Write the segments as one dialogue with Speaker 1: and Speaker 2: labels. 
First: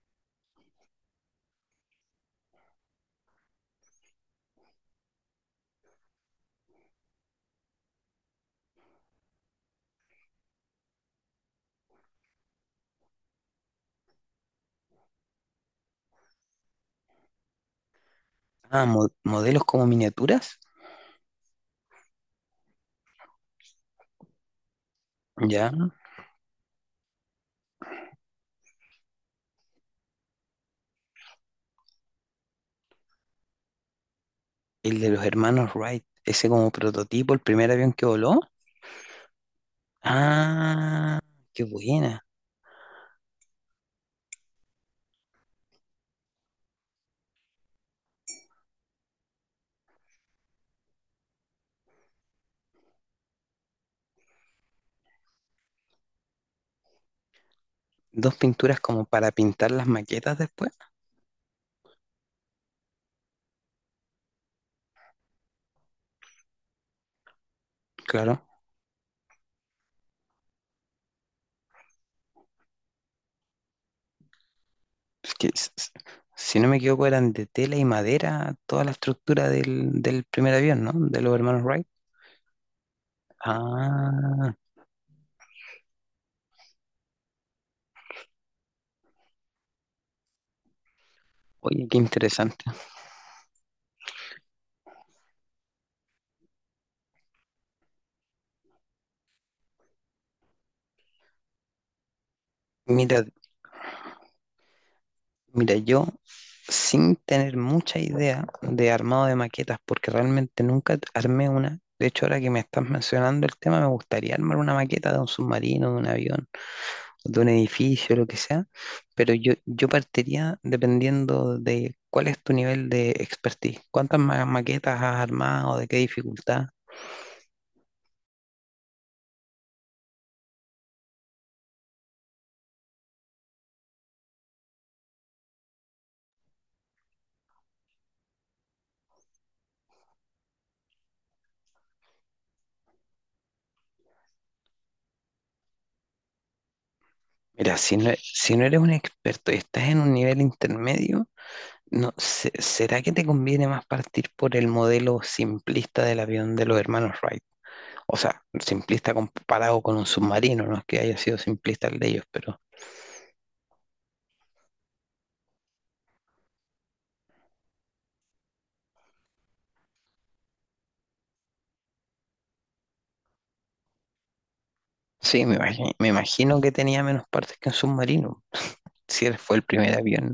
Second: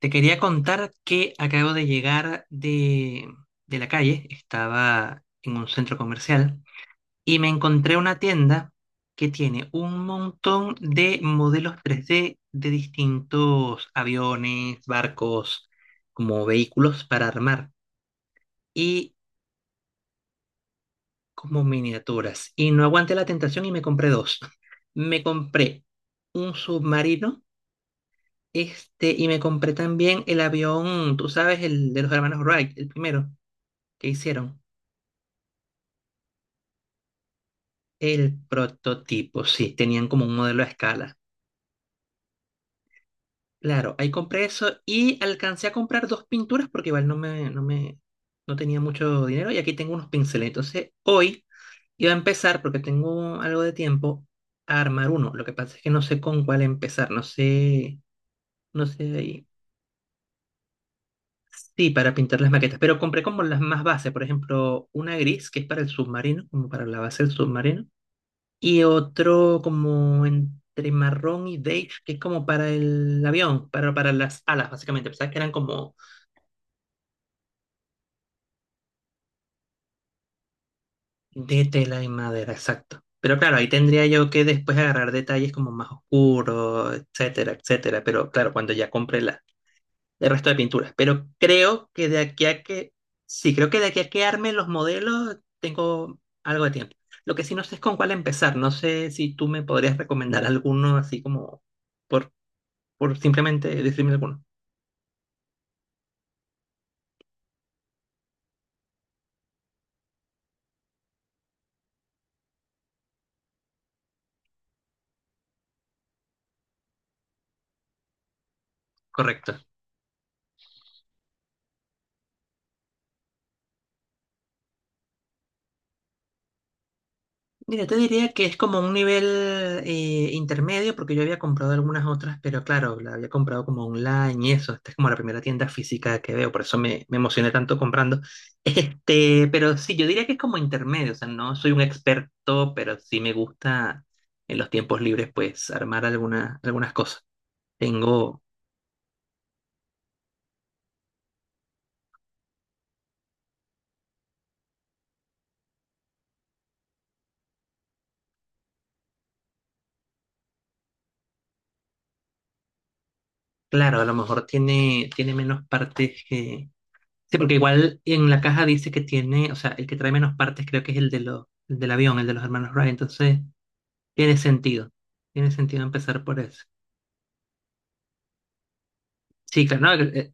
Speaker 1: Te quería contar que acabo de llegar de la calle. Estaba en un centro comercial y me encontré una tienda que tiene un montón de modelos 3D de distintos aviones, barcos, como vehículos para armar
Speaker 2: Ah,
Speaker 1: y
Speaker 2: modelos como miniaturas,
Speaker 1: como miniaturas. Y no aguanté la tentación y me compré dos. Me compré
Speaker 2: ya.
Speaker 1: un submarino, y me compré también el avión, tú sabes, el de los hermanos Wright, el primero. ¿Qué hicieron?
Speaker 2: El de los hermanos Wright, ese como prototipo, el primer avión que voló.
Speaker 1: El prototipo, sí, tenían como un modelo a
Speaker 2: Ah,
Speaker 1: escala.
Speaker 2: qué buena.
Speaker 1: Claro, ahí compré eso y alcancé a comprar dos pinturas porque igual no tenía mucho dinero y aquí tengo unos pinceles. Entonces, hoy iba a empezar, porque tengo algo de tiempo, a armar uno. Lo que pasa es que no sé con cuál empezar. no sé,
Speaker 2: Dos pinturas
Speaker 1: no sé
Speaker 2: como para
Speaker 1: ahí.
Speaker 2: pintar las maquetas después.
Speaker 1: Sí, para pintar las maquetas, pero compré como las más bases, por ejemplo, una gris que es para el submarino, como para la base del submarino.
Speaker 2: Claro,
Speaker 1: Y otro como entre marrón y beige, que es como para el avión, para las alas, básicamente. Pensaba
Speaker 2: es
Speaker 1: que
Speaker 2: que
Speaker 1: eran
Speaker 2: s- s-
Speaker 1: como
Speaker 2: si no me equivoco eran de tela y madera toda la estructura del primer avión, ¿no? De los hermanos
Speaker 1: de
Speaker 2: Wright.
Speaker 1: tela y madera, exacto. Pero claro, ahí tendría yo que
Speaker 2: Ah,
Speaker 1: después agarrar detalles como más oscuros, etcétera, etcétera. Pero claro, cuando ya compré el resto de pinturas. Pero
Speaker 2: oye,
Speaker 1: creo
Speaker 2: qué
Speaker 1: que de aquí a
Speaker 2: interesante.
Speaker 1: que, sí, creo que de aquí a que arme los modelos, tengo algo de tiempo. Lo que sí no sé es con cuál empezar. No sé si tú me podrías recomendar alguno, así como por, por
Speaker 2: Mira,
Speaker 1: simplemente decirme alguno.
Speaker 2: Mira, yo sin tener mucha idea de armado de maquetas, porque realmente nunca armé una. De hecho, ahora que me estás mencionando el tema, me gustaría armar una maqueta de un submarino, de un avión, de un edificio, lo que sea, pero yo,
Speaker 1: Correcto.
Speaker 2: yo partiría dependiendo de cuál es tu nivel de expertise, cuántas maquetas has armado, de qué dificultad.
Speaker 1: Mira, te diría que es como un nivel intermedio, porque yo había comprado algunas otras, pero claro, la había comprado como online y eso. Esta es como la primera tienda física que veo, por eso me emocioné tanto comprando. Pero sí, yo diría que es como intermedio, o sea, no soy un experto, pero sí me gusta en los tiempos libres, pues, armar algunas cosas.
Speaker 2: Mira, si no,
Speaker 1: Tengo,
Speaker 2: si no eres un experto y estás en un nivel intermedio, no, ¿será que te conviene más partir por el modelo simplista del avión de los hermanos Wright? O sea, simplista comparado con un submarino, no es que haya sido simplista el de ellos, pero
Speaker 1: claro, a lo mejor tiene menos partes que... Sí, porque igual en la caja dice que tiene, o sea, el que trae menos partes creo que es el del avión, el de los hermanos Wright, entonces tiene sentido,
Speaker 2: sí,
Speaker 1: tiene
Speaker 2: me
Speaker 1: sentido
Speaker 2: imagino, me
Speaker 1: empezar por
Speaker 2: imagino
Speaker 1: eso.
Speaker 2: que tenía menos partes que un submarino, si él fue el
Speaker 1: Sí, claro, no,
Speaker 2: primer avión.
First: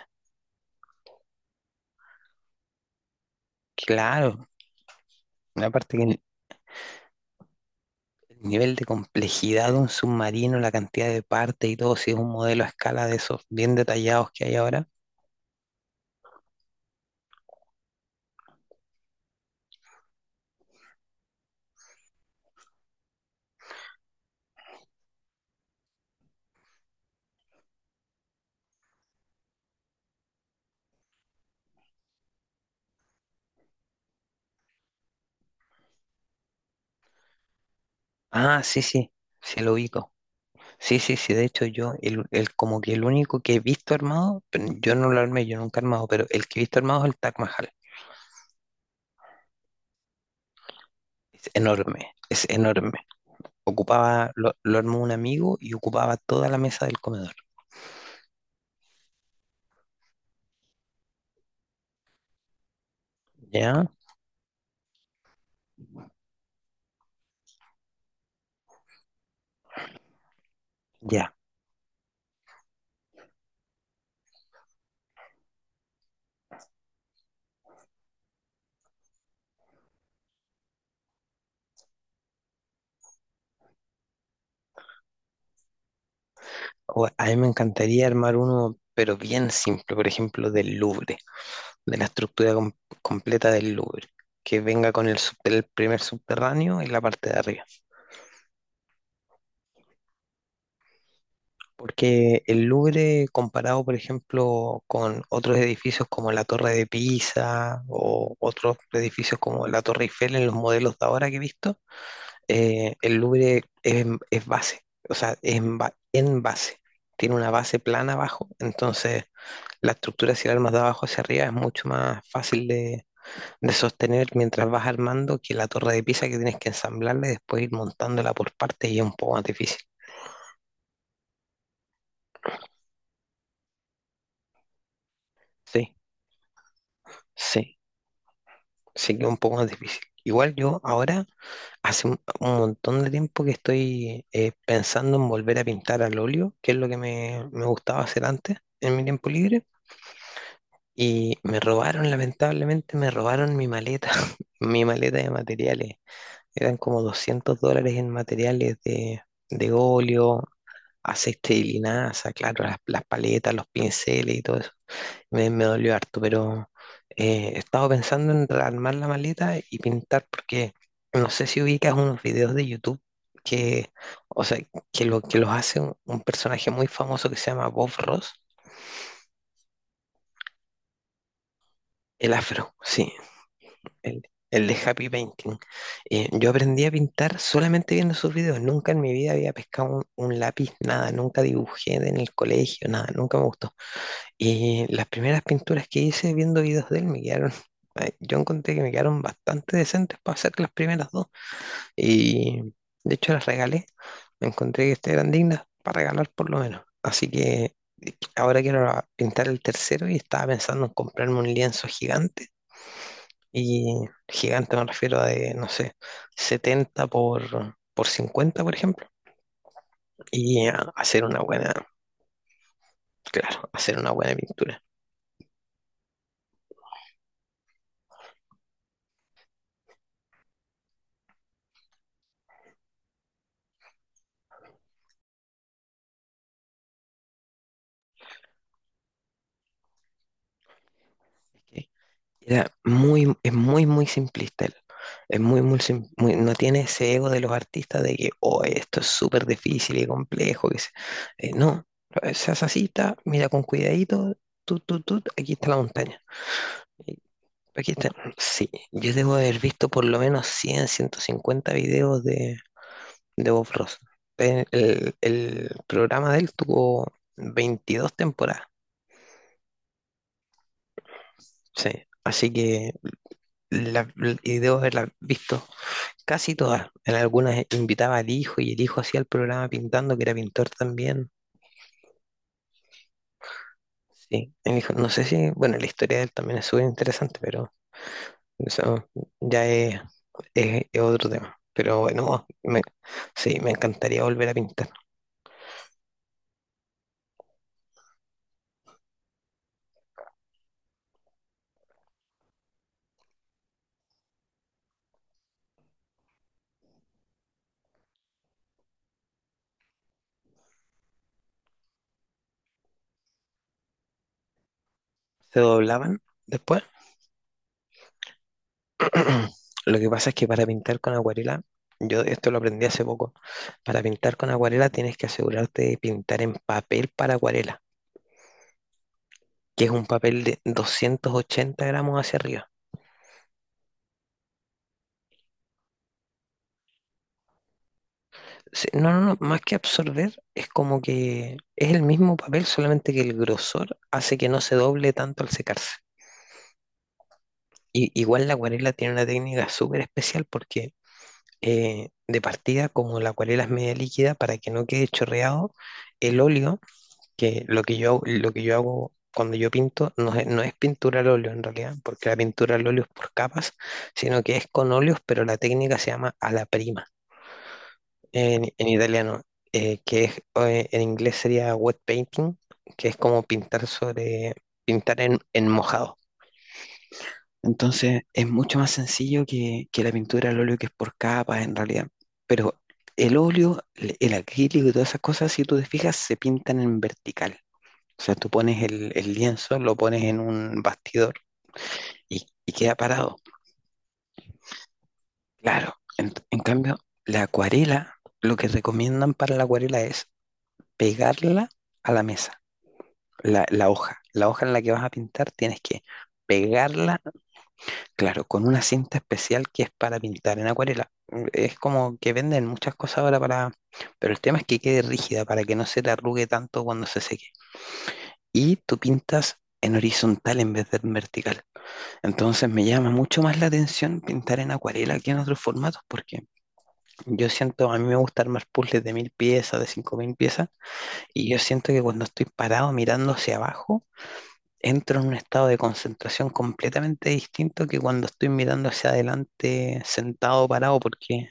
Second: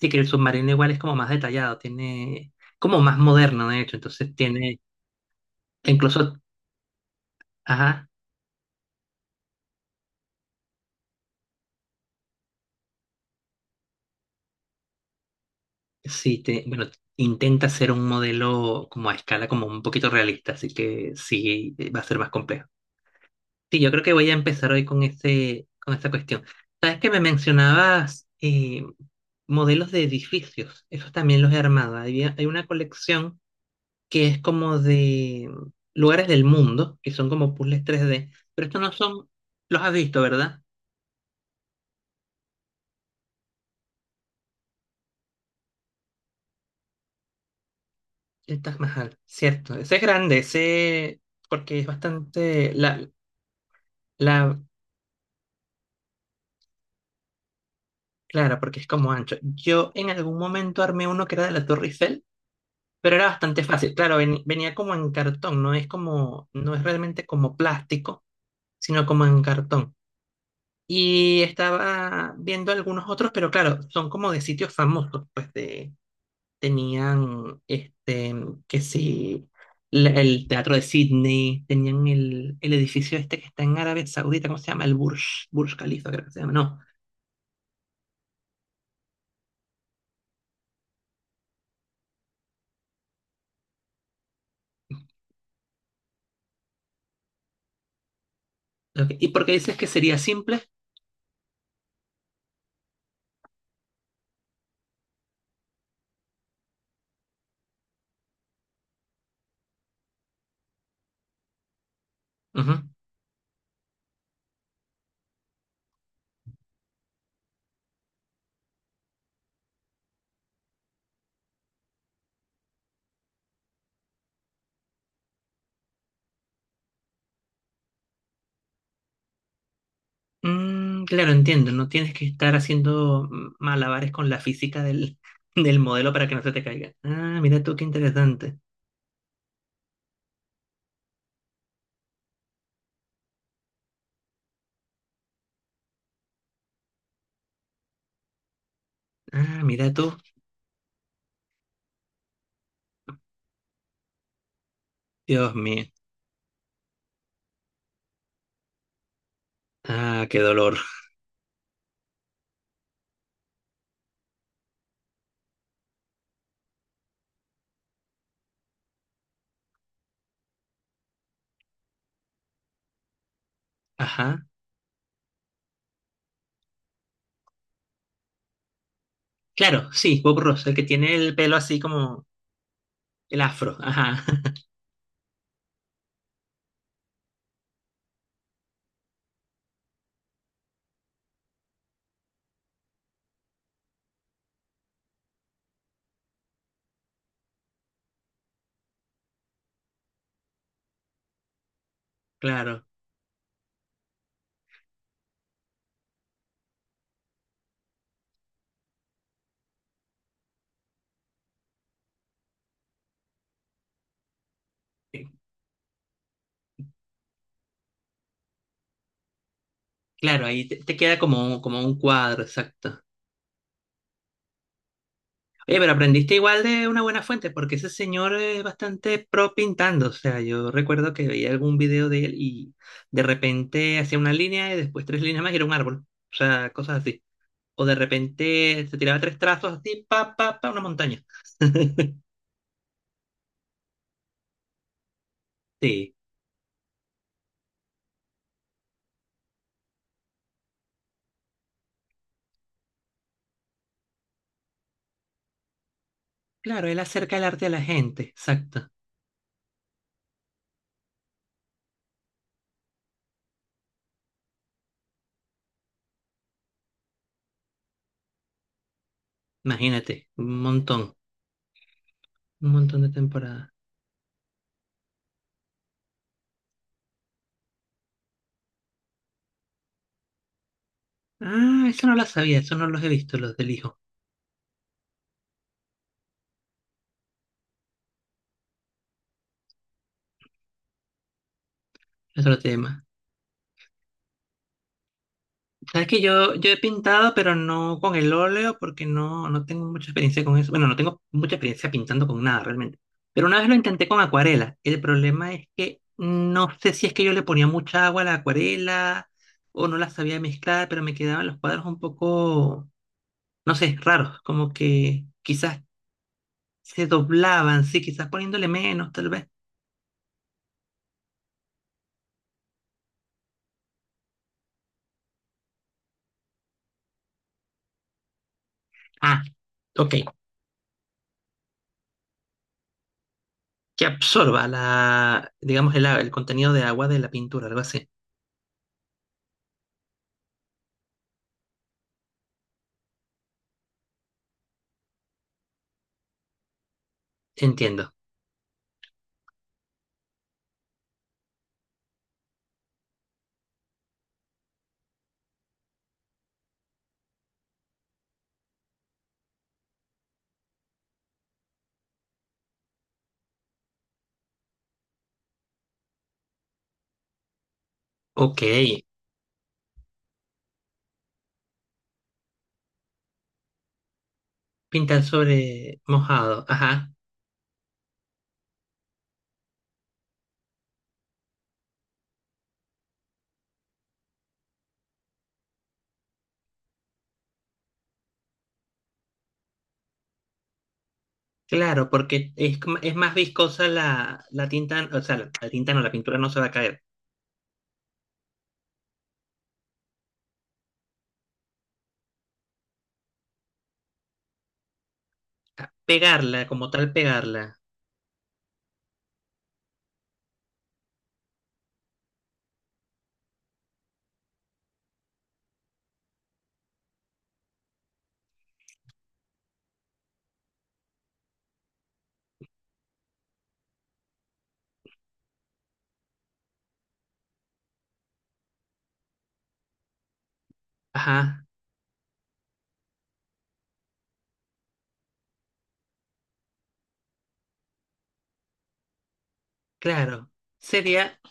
Speaker 1: sí que el submarino igual es como más detallado, tiene, como más moderno de hecho, entonces
Speaker 2: Claro,
Speaker 1: tiene,
Speaker 2: aparte que el
Speaker 1: incluso, ajá,
Speaker 2: el nivel de complejidad de un submarino, la cantidad de partes y todo, si es un modelo a escala de esos bien detallados que hay ahora.
Speaker 1: sí, bueno, intenta ser un modelo como a escala, como un poquito realista, así que sí, va a ser más complejo. Sí, yo creo que voy a empezar hoy con ese, con esa cuestión. Sabes que me mencionabas modelos de edificios. Esos también los he armado. Hay una colección que es como de lugares del mundo, que son como puzzles 3D.
Speaker 2: Ah,
Speaker 1: Pero
Speaker 2: sí,
Speaker 1: estos no
Speaker 2: sí,
Speaker 1: son,
Speaker 2: sí lo
Speaker 1: los has
Speaker 2: ubico.
Speaker 1: visto, ¿verdad?
Speaker 2: Sí, sí, sí, de hecho yo, como que el único que he visto armado, pero yo no lo armé, yo nunca he armado, pero el que he visto armado es el Taj Mahal.
Speaker 1: El Taj Mahal, cierto. Ese es grande,
Speaker 2: Es
Speaker 1: porque es
Speaker 2: enorme, es enorme. Ocupaba, lo,
Speaker 1: la,
Speaker 2: lo armó un amigo y ocupaba toda la mesa del comedor.
Speaker 1: claro, porque es como ancho. Yo en algún momento armé uno que era de la Torre Eiffel. Pero era bastante
Speaker 2: ¿Ya?
Speaker 1: fácil. Claro, venía como en cartón, no es realmente como plástico, sino como en cartón.
Speaker 2: Ya.
Speaker 1: Y estaba viendo algunos otros, pero claro, son como de sitios famosos, tenían que sí, el Teatro de Sydney, tenían el edificio este que está en Arabia Saudita, ¿cómo se llama? Burj Khalifa, creo que se llama, no.
Speaker 2: O- a mí me encantaría armar uno, pero bien simple, por ejemplo, del Louvre, de la estructura completa del Louvre, que venga con el primer subterráneo y la parte de arriba.
Speaker 1: Ok. ¿Y por qué dices que sería simple?
Speaker 2: Porque el Louvre, comparado, por ejemplo, con otros edificios como la Torre de Pisa o otros edificios como la Torre Eiffel en los modelos de ahora que he visto,
Speaker 1: Ujú.
Speaker 2: el Louvre es base, o sea, es en, en base. Tiene una base plana abajo, entonces la estructura, si la armas de abajo hacia arriba, es mucho más fácil de sostener mientras vas armando que la Torre de Pisa, que tienes que ensamblarla y después ir montándola por partes y es un poco más difícil.
Speaker 1: Mm, claro, entiendo. No tienes que estar haciendo malabares con la física del
Speaker 2: Sí,
Speaker 1: modelo para que no se te caiga. Ah, mira tú,
Speaker 2: sí.
Speaker 1: qué interesante.
Speaker 2: Sí que es un poco más difícil. Igual yo ahora, hace un montón de tiempo que estoy pensando en volver a pintar al óleo, que es lo que me gustaba hacer antes en mi tiempo
Speaker 1: Ah,
Speaker 2: libre.
Speaker 1: mira tú.
Speaker 2: Y me robaron, lamentablemente, me robaron mi maleta, mi maleta de
Speaker 1: Dios mío.
Speaker 2: materiales. Eran como 200 dólares en materiales de
Speaker 1: Ah, qué
Speaker 2: óleo,
Speaker 1: dolor.
Speaker 2: aceite de linaza, claro, las paletas, los pinceles y todo eso me dolió harto, pero he estado pensando en rearmar la maleta y pintar porque no sé si ubicas unos videos de YouTube que, o
Speaker 1: Ajá.
Speaker 2: sea, que, lo, que los hace un personaje muy famoso que se llama Bob Ross,
Speaker 1: Claro, sí, Bob Ross, el que tiene el pelo así como
Speaker 2: el afro, sí,
Speaker 1: el afro.
Speaker 2: el,
Speaker 1: Ajá,
Speaker 2: el de Happy Painting. Yo aprendí a pintar solamente viendo sus videos, nunca en mi vida había pescado un lápiz, nada, nunca dibujé en el colegio, nada, nunca me gustó. Y las primeras pinturas que hice viendo videos de él me quedaron, yo encontré que me quedaron bastante decentes para hacer las primeras dos. Y
Speaker 1: claro.
Speaker 2: de hecho las regalé. Me encontré que este eran dignas para regalar por lo menos. Así que ahora quiero pintar el tercero y estaba pensando en comprarme un lienzo gigante. Y gigante me refiero a
Speaker 1: Eh,
Speaker 2: de, no sé, 70 por 50, por ejemplo.
Speaker 1: claro,
Speaker 2: Y
Speaker 1: te queda
Speaker 2: hacer una
Speaker 1: como,
Speaker 2: buena,
Speaker 1: como un cuadro, exacto.
Speaker 2: claro, hacer una buena pintura.
Speaker 1: Pero aprendiste igual de una buena fuente, porque ese señor es bastante pro pintando. O sea, yo recuerdo que veía algún video de él y de repente hacía una línea y después tres líneas más y era un árbol. O sea, cosas así. O de repente se tiraba tres trazos así, pa, pa, pa, una montaña.
Speaker 2: Era muy, es muy, muy simplista él. Es muy, muy,
Speaker 1: Sí,
Speaker 2: no tiene ese ego de los artistas de que, oh, esto es súper difícil y complejo. Que se-. No, se hace así, ta, mira con cuidadito, tut, tut, tut, aquí está la montaña.
Speaker 1: claro, él
Speaker 2: Y
Speaker 1: acerca el arte a la
Speaker 2: aquí está.
Speaker 1: gente,
Speaker 2: Sí,
Speaker 1: exacto.
Speaker 2: yo debo haber visto por lo menos 100, 150 videos de Bob Ross. El programa de él tuvo 22 temporadas.
Speaker 1: Imagínate,
Speaker 2: Sí, así
Speaker 1: un
Speaker 2: que
Speaker 1: montón de temporadas.
Speaker 2: la- y debo haberla visto casi todas. En algunas invitaba al hijo y el hijo hacía el programa pintando, que era pintor también.
Speaker 1: Ah, eso no lo sabía, eso no los he visto, los del hijo.
Speaker 2: Sí, el hijo, no sé si, bueno, la historia de él también es súper interesante, pero eso ya es otro tema. Pero
Speaker 1: Es
Speaker 2: bueno,
Speaker 1: otro tema.
Speaker 2: sí, me encantaría volver a pintar.
Speaker 1: Sabes que yo he pintado, pero no con el óleo, porque no tengo mucha experiencia con eso. Bueno, no tengo mucha experiencia pintando con nada realmente. Pero una vez lo intenté con acuarela. El problema es que no sé si es que yo le ponía mucha agua a la acuarela o no la sabía mezclar, pero me quedaban los cuadros un poco, no sé, raros, como que
Speaker 2: Se
Speaker 1: quizás
Speaker 2: doblaban después.
Speaker 1: se doblaban, sí, quizás poniéndole menos, tal vez.
Speaker 2: Lo que pasa es que para pintar con acuarela, yo esto lo aprendí hace poco, para pintar con acuarela tienes que asegurarte de pintar en papel para acuarela,
Speaker 1: Ah,
Speaker 2: que es un
Speaker 1: ok,
Speaker 2: papel de 280 gramos hacia arriba.
Speaker 1: que absorba digamos, el contenido de agua de la pintura, algo así.
Speaker 2: Sí, no, no, no, más que absorber, es como que es el mismo papel, solamente que el grosor hace que no se doble tanto al secarse. Y,
Speaker 1: Entiendo.
Speaker 2: igual la acuarela tiene una técnica súper especial porque de partida, como la acuarela es media líquida, para que no quede chorreado, el óleo, que lo que yo hago cuando yo pinto, no es pintura al óleo en realidad, porque la pintura al óleo es por capas, sino que es con óleos, pero la técnica se llama a la prima,
Speaker 1: Ok.
Speaker 2: en italiano, que es, en inglés sería wet painting, que es como pintar
Speaker 1: Pintar
Speaker 2: en
Speaker 1: sobre
Speaker 2: mojado.
Speaker 1: mojado, ajá.
Speaker 2: Entonces es mucho más sencillo que la pintura al óleo, que es por capas en realidad. Pero el óleo, el acrílico y todas esas cosas, si tú te fijas, se pintan en vertical. O sea, tú pones el lienzo, lo pones en un bastidor
Speaker 1: Claro,
Speaker 2: y,
Speaker 1: porque
Speaker 2: y queda
Speaker 1: es más
Speaker 2: parado.
Speaker 1: viscosa la tinta, o sea,
Speaker 2: Claro,
Speaker 1: la
Speaker 2: en,
Speaker 1: pintura no
Speaker 2: en
Speaker 1: se va a
Speaker 2: cambio,
Speaker 1: caer.
Speaker 2: la acuarela, lo que recomiendan para la acuarela es pegarla a la mesa, la hoja en la que vas a pintar, tienes
Speaker 1: A-
Speaker 2: que
Speaker 1: pegarla, como tal,
Speaker 2: pegarla,
Speaker 1: pegarla.
Speaker 2: claro, con una cinta especial que es para pintar en acuarela. Es como que venden muchas cosas ahora para, pero el tema es que quede rígida para que no se te arrugue tanto cuando se seque. Y tú pintas en horizontal en vez de en vertical. Entonces me llama mucho más la atención pintar en acuarela que en otros formatos, porque yo siento, a mí me gusta armar puzzles de 1.000 piezas, de 5.000 piezas, y yo
Speaker 1: Ajá,
Speaker 2: siento que cuando estoy parado mirando hacia abajo, entro en un estado de concentración completamente distinto que cuando estoy mirando hacia adelante
Speaker 1: claro.
Speaker 2: sentado o parado
Speaker 1: Sería,
Speaker 2: porque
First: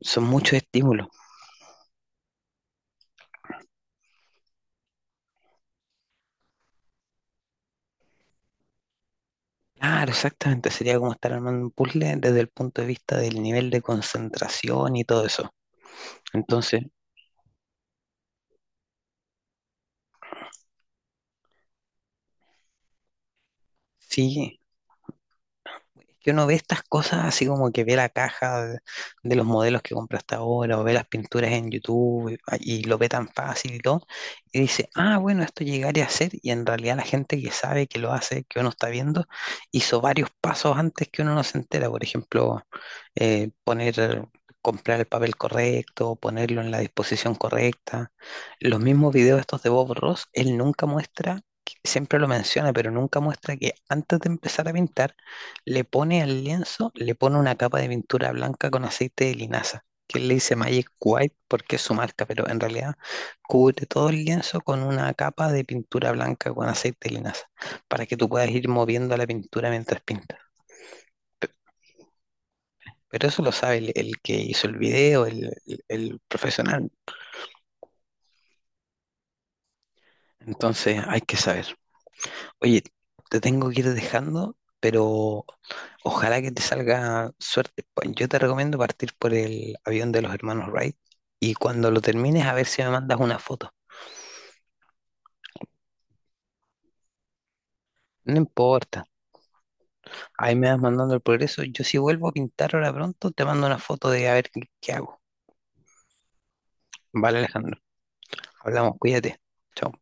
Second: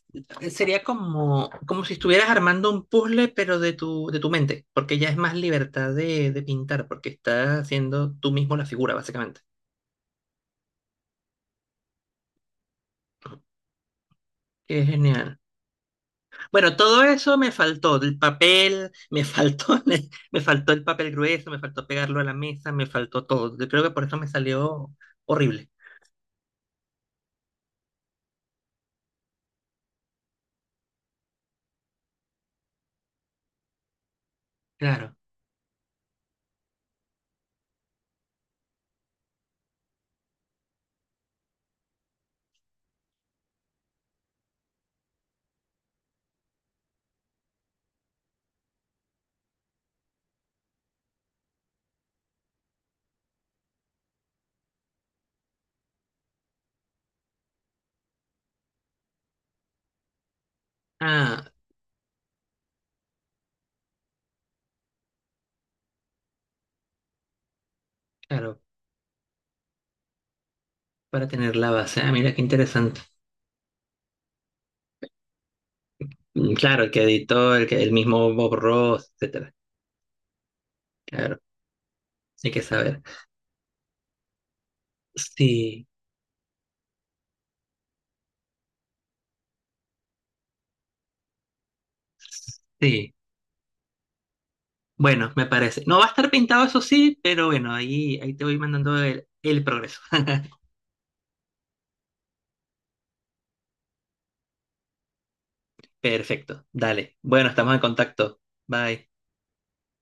Speaker 2: son muchos
Speaker 1: sería
Speaker 2: estímulos.
Speaker 1: como, como si estuvieras armando un puzzle, pero de tu mente, porque ya es más libertad de pintar, porque estás haciendo tú mismo la figura, básicamente.
Speaker 2: Claro, exactamente, sería como estar armando un puzzle desde el punto de vista del nivel de
Speaker 1: Qué
Speaker 2: concentración y todo
Speaker 1: genial.
Speaker 2: eso.
Speaker 1: Bueno,
Speaker 2: Entonces,
Speaker 1: todo eso me faltó, el papel, me faltó, me faltó el papel grueso, me faltó pegarlo a la mesa, me faltó todo. Yo creo que por eso me
Speaker 2: sí,
Speaker 1: salió horrible.
Speaker 2: que uno ve estas cosas así como que ve la caja de, los modelos que compra hasta ahora, o ve las pinturas en YouTube y, ah, y lo ve tan fácil y todo, y dice,
Speaker 1: Claro.
Speaker 2: ah, bueno, esto llegaría a ser, y en realidad la gente que sabe que lo hace, que uno está viendo, hizo varios pasos antes que uno no se entera, por ejemplo, poner, comprar el papel correcto, ponerlo en la disposición correcta. Los mismos videos estos de Bob Ross, él nunca muestra que- siempre lo menciona, pero nunca muestra que antes de empezar a pintar, le pone al lienzo, le pone una capa de pintura blanca con aceite de linaza, que él le dice Magic White
Speaker 1: Ah,
Speaker 2: porque es su marca, pero en realidad cubre todo el lienzo con una capa de pintura blanca con aceite de linaza, para que tú puedas
Speaker 1: claro,
Speaker 2: ir moviendo la pintura mientras pintas.
Speaker 1: para tener la base. Ah, mira qué interesante.
Speaker 2: Pero eso lo sabe el que hizo el video, el
Speaker 1: Mm, claro,
Speaker 2: profesional.
Speaker 1: el que editó, el que el mismo Bob Ross, etcétera.
Speaker 2: Entonces hay que
Speaker 1: Claro,
Speaker 2: saber.
Speaker 1: hay que
Speaker 2: Oye,
Speaker 1: saber.
Speaker 2: te tengo que ir dejando, pero
Speaker 1: Sí,
Speaker 2: ojalá que te salga suerte. Pa- Yo te recomiendo partir por el avión de los hermanos Wright y cuando lo termines a ver si me
Speaker 1: sí.
Speaker 2: mandas una foto.
Speaker 1: Bueno, me parece. No va a estar pintado, eso sí, pero bueno, ahí
Speaker 2: No
Speaker 1: te voy mandando
Speaker 2: importa.
Speaker 1: el progreso.
Speaker 2: Ahí me vas mandando el progreso. Yo si vuelvo a pintar ahora pronto, te mando una foto de a ver qué, qué hago.
Speaker 1: Perfecto. Dale.
Speaker 2: Vale,
Speaker 1: Bueno, estamos
Speaker 2: Alejandro.
Speaker 1: en contacto.
Speaker 2: Hablamos,
Speaker 1: Bye.
Speaker 2: cuídate. Chao.